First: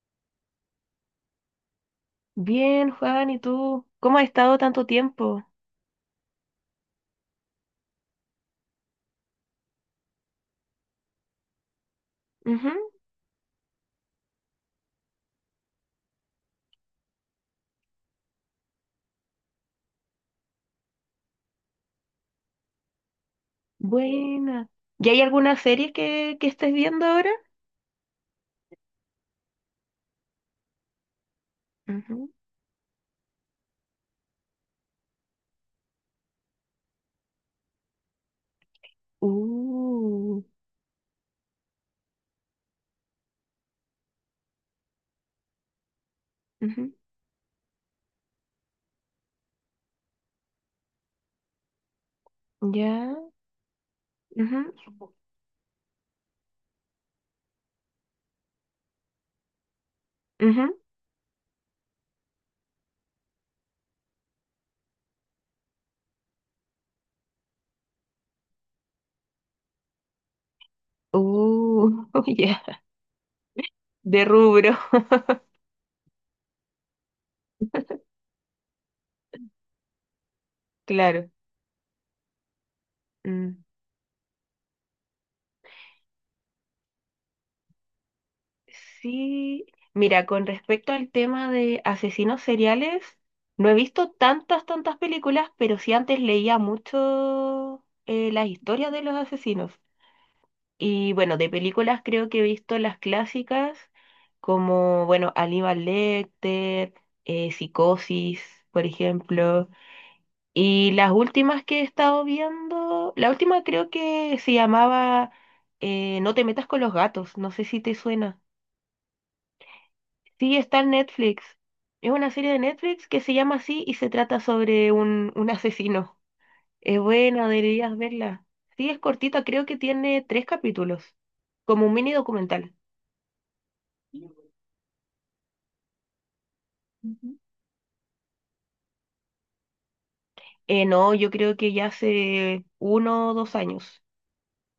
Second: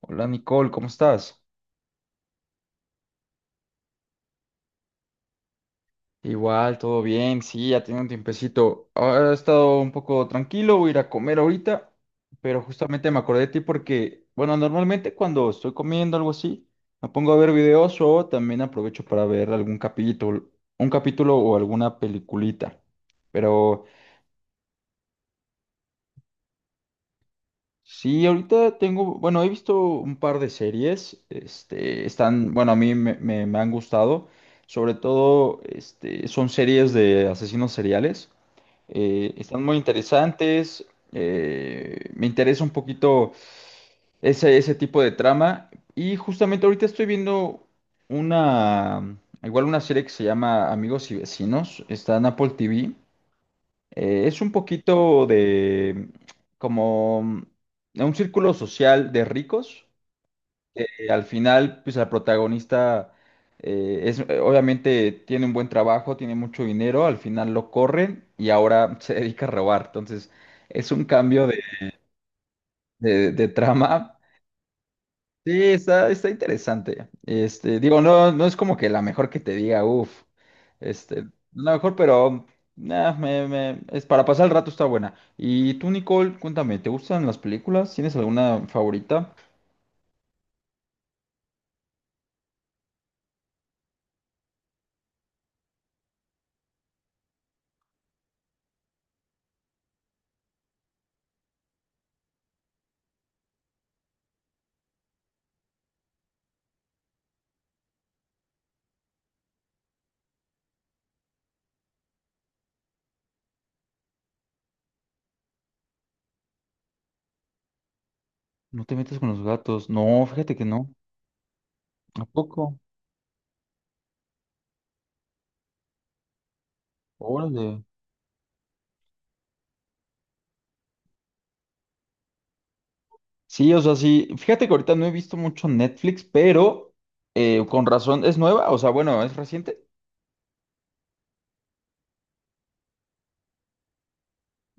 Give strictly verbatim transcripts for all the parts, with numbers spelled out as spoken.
Hola Nicole, ¿cómo estás? Bien, Juan, ¿y tú? ¿Cómo has estado tanto tiempo? Igual, todo bien, sí, ya tiene un tiempecito. Ahora he estado un poco tranquilo, voy a ir a comer ahorita, pero Ujú. justamente me acordé de ti porque, bueno, normalmente cuando estoy comiendo algo así, me pongo a ver videos o también aprovecho para ver algún capítulo, un capítulo o alguna peliculita. Pero Buena. ¿Y hay alguna serie que, que estés viendo ahora? sí, ahorita tengo, bueno, he visto un par de series, este, Ujú. están, bueno, a mí me, me- me han gustado, sobre todo, este, son series de asesinos seriales, eh, están muy Uh. interesantes, eh, me interesa un poquito ese, ese tipo de trama, y justamente ahorita estoy viendo una, igual una serie que se llama Amigos y Vecinos, está en Apple Ujú, T V, ya. eh, es un Ujú, poquito de como un círculo social de ricos. ujú, Que al final, pues la protagonista eh, es, eh, obviamente tiene un buen trabajo, tiene mucho dinero, al final lo corren y ahora se dedica a robar. Entonces, es un cambio de, uh, ya. de- de trama. De rubro. Sí, está, está interesante. Este, digo, no, no es como que la mejor que te diga, uff, este, Claro. la mejor, pero nah, me, Mm, me- es para pasar el rato, está buena. Y tú, Nicole, cuéntame, ¿te gustan las películas? ¿Tienes alguna favorita? sí. Mira, con respecto al tema de asesinos seriales, no he visto tantas, tantas películas, pero sí antes leía mucho eh, las historias de los asesinos. Y bueno, de películas creo que he visto las clásicas como, bueno, Aníbal Lecter, eh, Psicosis, por ejemplo. Y las últimas que he estado viendo, la última creo que se llamaba eh, No te metas con los gatos, no sé si te suena. No te metes con los gatos. No, fíjate Sí, que está no. en Netflix. Es ¿A una serie de poco? Netflix que se llama así y se trata sobre un, un asesino. Es buena, Órale. deberías verla. Sí, es cortita, creo que tiene tres capítulos, como un mini documental. Sí, o sea, sí. Fíjate que ahorita no he visto mucho Netflix, pero Ujú. eh, con razón, ¿es nueva? O sea, bueno, ¿es reciente? Eh, no, yo creo que ya hace uno o dos años.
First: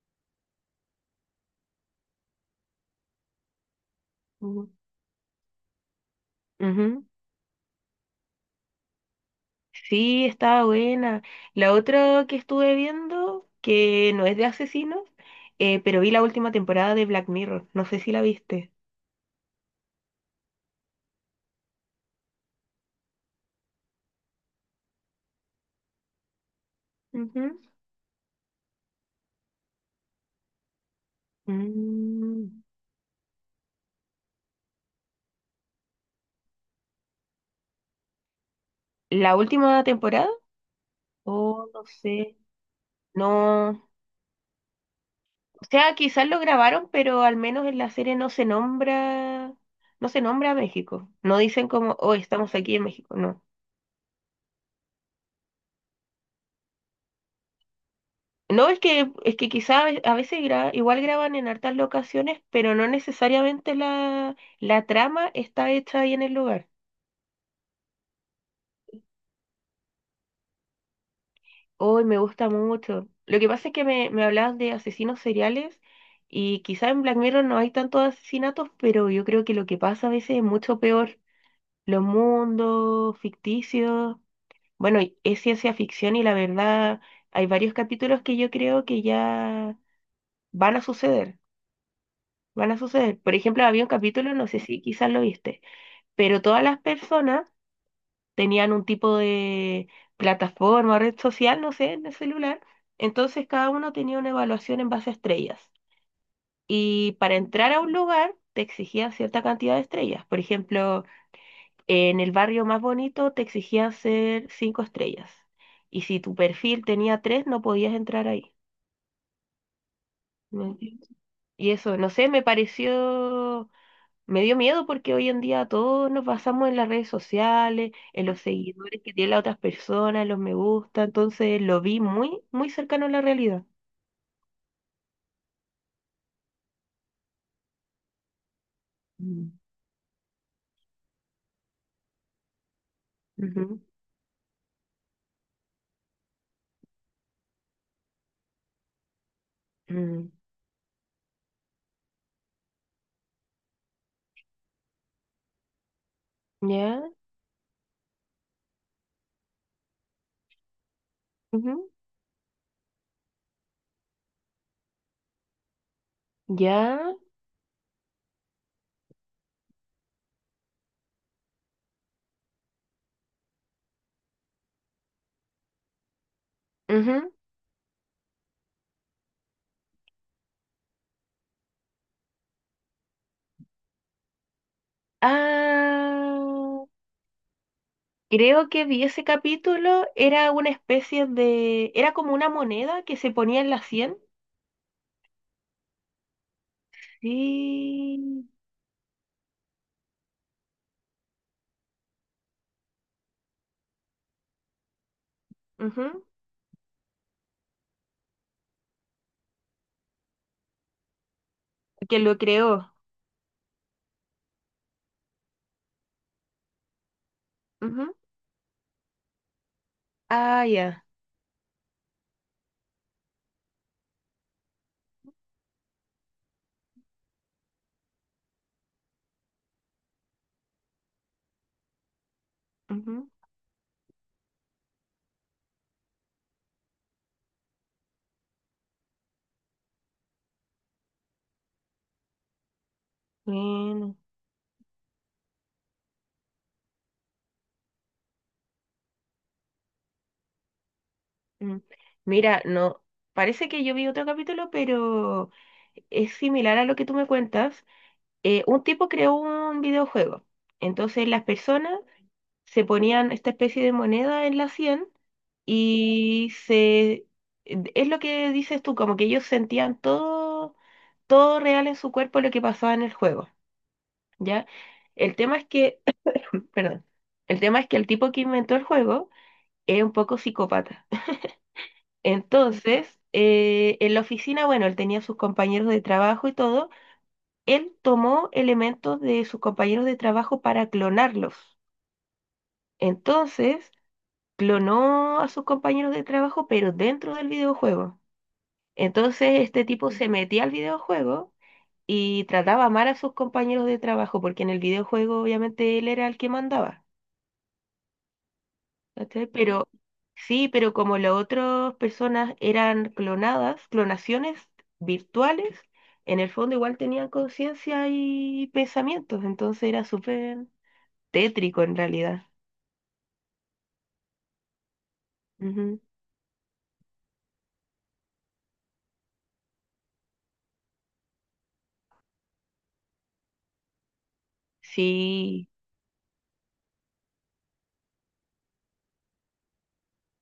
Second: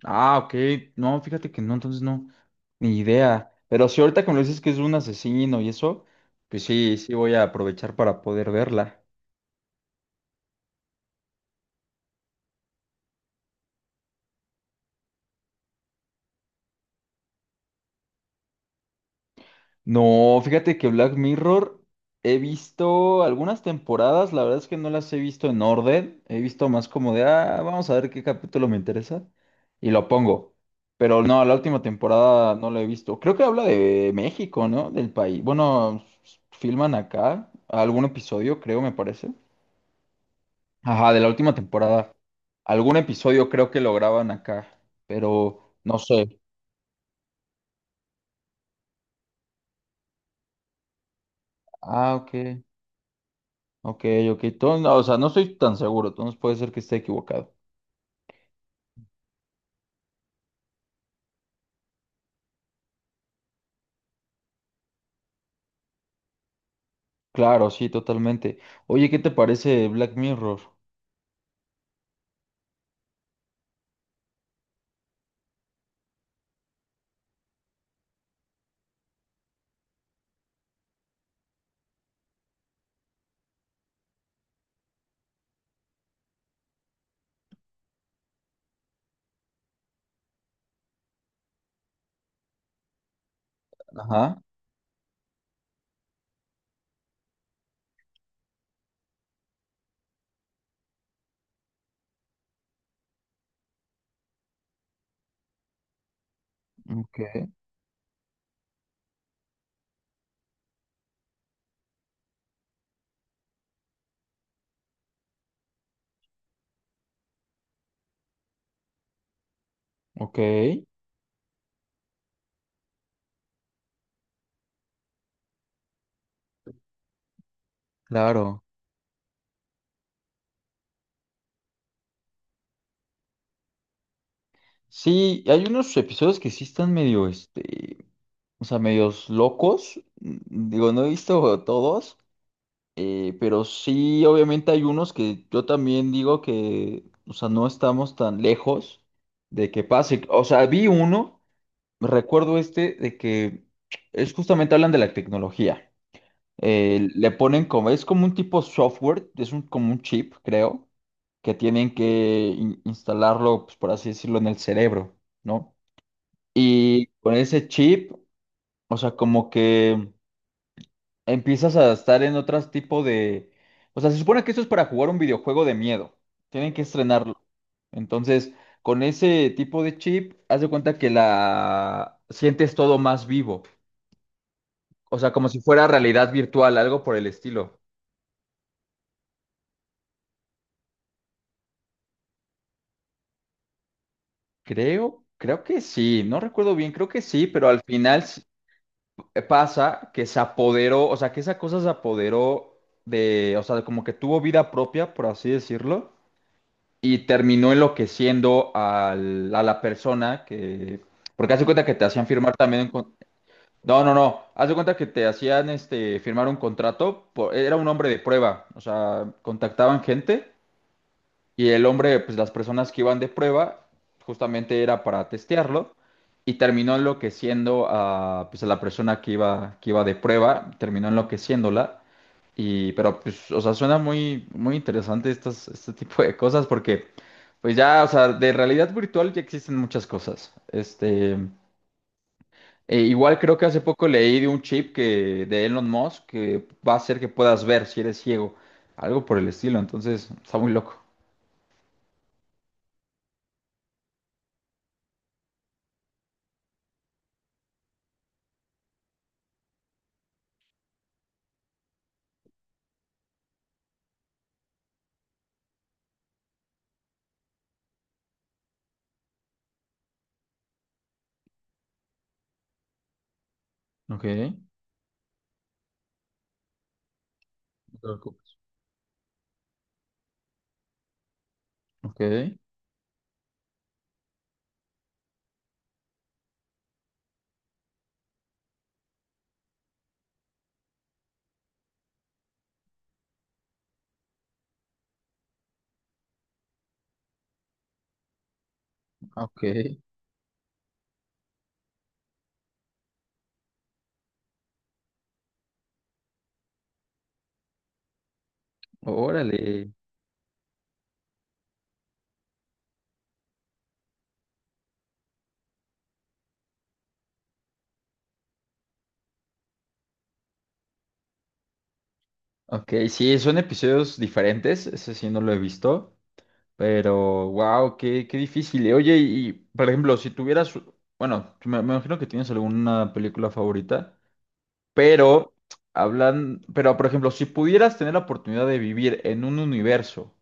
Ah, ok. No, fíjate que no, entonces no, ni idea. Pero si ahorita que me dices que Ujú. es un asesino y eso, pues sí, Ujú. sí voy a aprovechar para poder verla. Sí, estaba buena. La otra que estuve viendo, que no es de asesinos, eh, pero vi la última temporada de Black Mirror. No sé si la viste. No, fíjate que Black Mirror he visto algunas temporadas, la verdad es que no las he visto en orden, he visto más como de, Ujú. ah, vamos a ver qué capítulo me interesa y lo pongo. Pero no, la última temporada Mm, no la he visto. Creo que habla de México, ¿no? Del país. Bueno, filman acá algún episodio, creo, me parece. ¿La última temporada? Ajá, de la última Oh, no temporada. sé. Algún episodio creo que No. lo graban acá, O pero sea, no quizás sé. lo grabaron, pero al menos en la serie no se nombra, no se nombra a México. No dicen como, oh, Ah, ok, estamos aquí en México. No. ok, ok. Todo- no, o sea, no estoy tan seguro, entonces puede ser que esté equivocado. No, es que, es que quizás a veces gra- igual graban en hartas locaciones, pero no necesariamente la, la trama está hecha ahí en el lugar. Claro, sí, totalmente. Oye, ¿qué te parece Black Mirror? Hoy me gusta mucho. Lo que pasa es que me, me hablaban de asesinos seriales y quizás en Black Mirror no hay tantos asesinatos, pero yo creo que lo que pasa a veces es mucho peor. Los mundos ficticios, bueno, y es ciencia ficción y la verdad hay varios capítulos que yo creo que ya van a suceder. Van a suceder. Por ejemplo, había un capítulo, Ajá, no sé si quizás lo viste, pero todas las personas tenían un tipo de plataforma, red social, no sé, en el celular. Entonces cada uno tenía una evaluación en base a estrellas. Y para ok, entrar a un lugar te exigían cierta cantidad de estrellas. Por ejemplo, en el barrio más bonito te exigían ser cinco estrellas. Y si tu perfil tenía tres, no podías entrar ahí. ok, ¿Me entiendes? Y eso, no sé, me pareció me dio miedo porque hoy en día todos nos basamos en las redes sociales, en los Mm. claro. seguidores que tienen las otras personas, en los me gusta, entonces lo vi muy, muy cercano a la realidad. Sí, hay unos episodios que sí están medio, este, o sea, medios Mm. locos. Mm, Digo, no he visto todos. Eh, pero Ujú. sí, obviamente hay unos que yo también digo que, o sea, no estamos tan lejos de que pase. Mm. O sea, vi uno, recuerdo este, de que es justamente hablan de la tecnología. Eh, Ya, Le ponen como, es como un tipo software, es un, como un chip, creo, que ujú, tienen que in- instalarlo, pues, por así decirlo, en el cerebro, ¿no? ya, Y con ese chip, o sea, como que empiezas a estar en otro tipo de... O sea, se supone que esto es para jugar un videojuego de miedo. Tienen que ujú. estrenarlo. Entonces, con ese tipo de chip, haz de cuenta que la sientes todo más vivo. O sea, como si fuera realidad Ah, virtual, algo por el estilo. creo que vi ese capítulo, era una especie de, era como una moneda que se ponía en la cien. Creo, creo que sí, no recuerdo bien, creo que sí, pero al final s- Sí. eh, pasa que se apoderó, o sea, que esa cosa se apoderó de, o sea, como que tuvo vida propia, por así decirlo, Ujú. y terminó enloqueciendo al- a la persona que, porque hace cuenta que te Que hacían lo firmar también, un creó. con- no, no, no, hace cuenta que te hacían este, firmar un contrato, por- era un hombre Ujú. de prueba, o sea, contactaban gente Ah, ya. y el hombre, pues las personas que iban de prueba, justamente era para testearlo y terminó enloqueciendo a, pues, a la persona que iba, que iba de prueba, terminó enloqueciéndola. Y, pero, Ujú. pues, o sea, suena muy, muy interesante estas, este tipo de cosas porque, pues ya, o sea, de realidad virtual ya existen muchas cosas. Este, e igual creo que hace poco Bueno. leí de un chip que, de Elon Musk que va a hacer que puedas ver si eres ciego, algo por el estilo, entonces está muy loco. Mm. Mira, no, parece que yo vi otro capítulo, pero es similar a lo que tú me cuentas. Eh, un tipo creó un videojuego. Entonces las personas se ponían esta especie de moneda en la cien y se... Es lo que dices tú, como que ellos sentían todo, todo real en su cuerpo lo que pasaba en el juego, Ok. ¿ya? El tema es que, perdón, el tema es que el tipo que inventó el juego es un poco psicópata. Ok, Entonces, eh, en la oficina, bueno, él tenía sus compañeros de trabajo y todo. Él tomó elementos de sus compañeros de trabajo para clonarlos. Entonces, clonó a sus compañeros de trabajo, pero dentro del videojuego. Entonces, ok, este tipo se metía al videojuego y trataba mal a sus compañeros de trabajo, porque en el videojuego obviamente él era el que mandaba. ¿Cachai? Pero órale. sí, pero como las otras personas eran clonadas, clonaciones virtuales, en el fondo igual tenían conciencia y pensamientos, entonces era súper tétrico en realidad. Ok, sí, son episodios diferentes, ese sí no lo he Ujú. visto, pero wow, qué, qué difícil. Y oye, y por ejemplo, si tuvieras, bueno, me, me imagino que tienes alguna película favorita, pero Sí. hablan, pero por ejemplo, si pudieras tener la oportunidad de vivir en un universo,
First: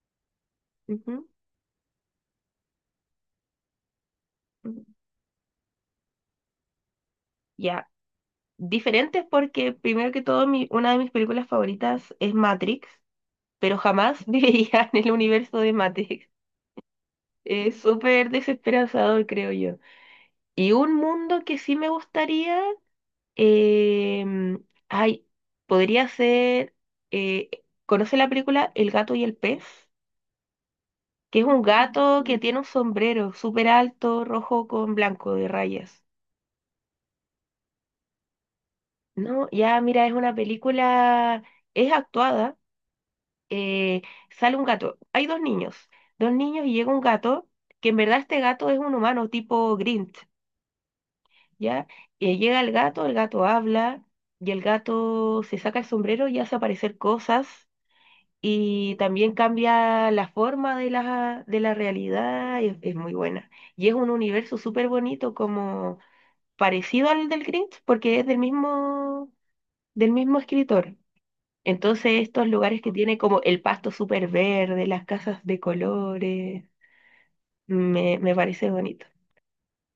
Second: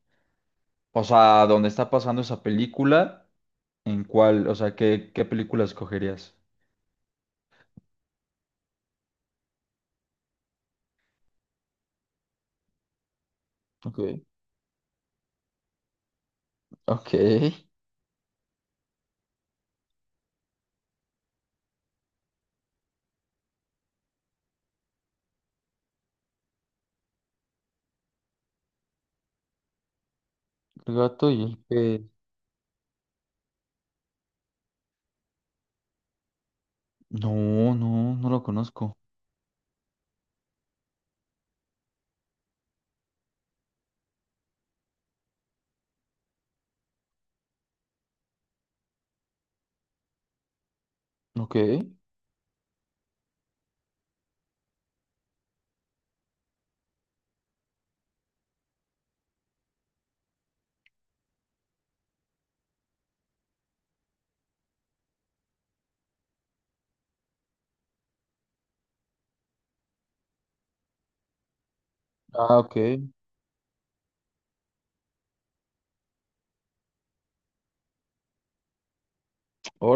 o Ujú, sea, donde está pasando esa película, ¿en cuál, o sea, ujú. qué, qué película escogerías? Ya. Diferentes porque primero que todo mi, una de mis películas favoritas es Matrix, pero Ok, jamás viviría en el universo de Matrix. ok, el Es súper desesperanzador, creo yo. Y un mundo que sí me gustaría. Em, Ay, podría ser. eh, ¿Conoce la película El gato y el pez? gato Que y es el un pez. gato que Mm, tiene un sombrero súper alto, rojo con blanco de rayas. No, no, no lo conozco. No, ya mira, es una película. Es actuada. eh, sale un gato. Hay dos niños. Dos niños y llega un gato. Que en verdad este gato es un humano tipo Grinch. Ok. ¿Ya? Y llega el gato, el gato habla. Y el gato se saca el sombrero y hace aparecer cosas y también cambia la forma de la, de la realidad, y es, es muy buena. Y es un universo súper bonito, como parecido al del Grinch, porque es del mismo, del mismo escritor. Entonces, estos Ah, ok. lugares que tiene como el pasto súper verde, las casas de colores, me, me parece bonito.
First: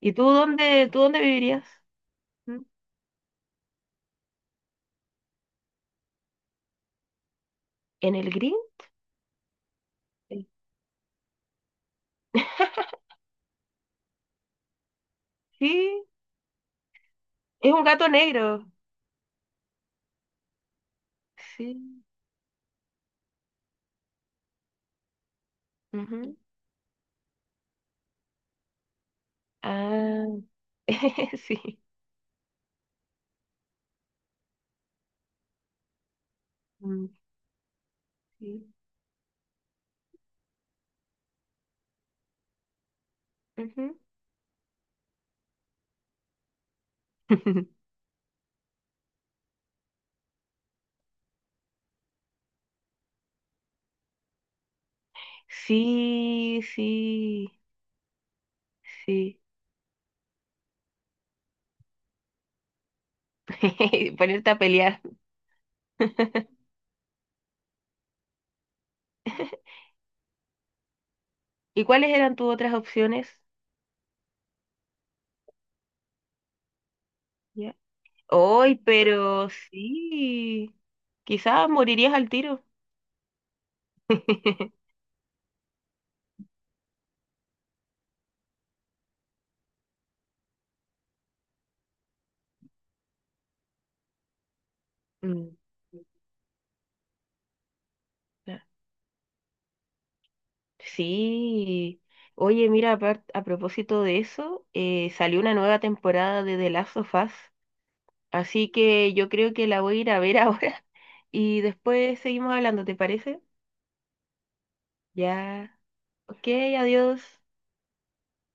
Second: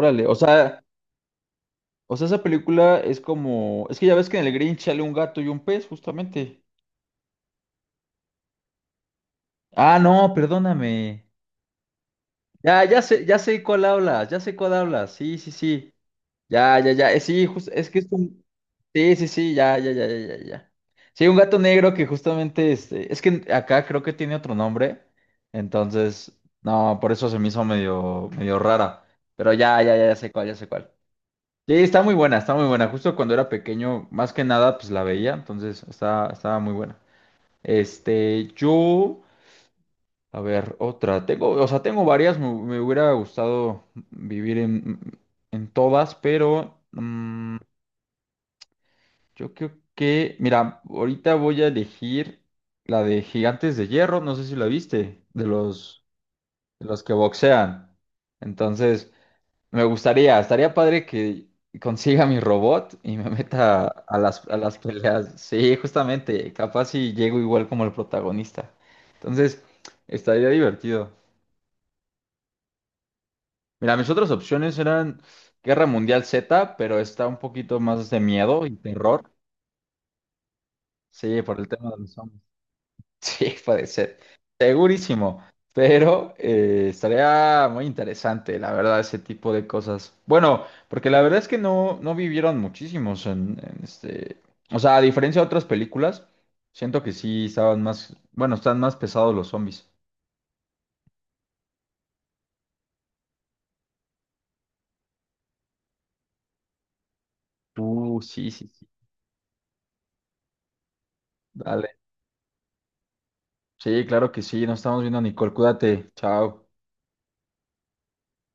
¿Y tú O sea, dónde, tú dónde vivirías? o sea, esa ¿Mm? película es como. Es que ya ves que en el Grinch sale un gato y un pez, justamente. ¿En el Grinch? Ah, no, Eh, perdóname. Ya, ya sé, ya sé cuál hablas, ya sé cuál hablas. Sí, sí, sí. Sí, Ya, ya, ya. Eh, sí, jus- es un es que es gato un. negro. Sí, sí, sí, ya, ya, ya, ya, ya, ya. Sí, un gato negro Sí. que justamente este. Es que acá creo que tiene otro nombre. Entonces, Ujú. no, por eso se me hizo medio, medio rara. Pero ya, ya, ya, ya Ah, sé cuál, ya sé cuál. Sí, sí. está muy buena, está muy buena. Justo cuando era pequeño, más que nada, pues la veía, entonces estaba, estaba muy buena. Este, Mm. yo, a ver, otra. Tengo, o sea, tengo varias, me, me hubiera gustado Ujú. vivir en, en todas, pero mm, yo creo que, mira, ahorita voy a elegir la de Gigantes de Hierro, no sé si la viste, de los, Sí, de los que sí, boxean. Entonces, sí. me gustaría, estaría padre que consiga mi robot y me meta a las, Ponerte a a las pelear. peleas. Sí, justamente, capaz si llego igual como el protagonista. Entonces, estaría divertido. ¿Y cuáles eran tus otras opciones? Mira, mis otras opciones eran Guerra Mundial Z, pero está un Ya. poquito más de miedo Hoy, y terror. pero sí. Sí, por el Quizás tema de los morirías al zombies. tiro. Sí, puede ser. Segurísimo. Pero eh, estaría muy interesante, la verdad, ese tipo de cosas. Bueno, porque la verdad es que no, no vivieron muchísimos en, en este. O sea, a diferencia de Mm. otras películas, siento que sí estaban más. Bueno, Ya. están más pesados los zombies. Sí. Oye, mira, apar- a propósito de eso, eh, salió una nueva temporada de The Last of Us, Uh, sí, sí, así sí. que yo creo que la voy a ir a ver ahora y Dale. después seguimos hablando, ¿te parece? Sí, claro que sí. Nos estamos viendo, Nicole. Ya. Cuídate. Ok, Chao. adiós.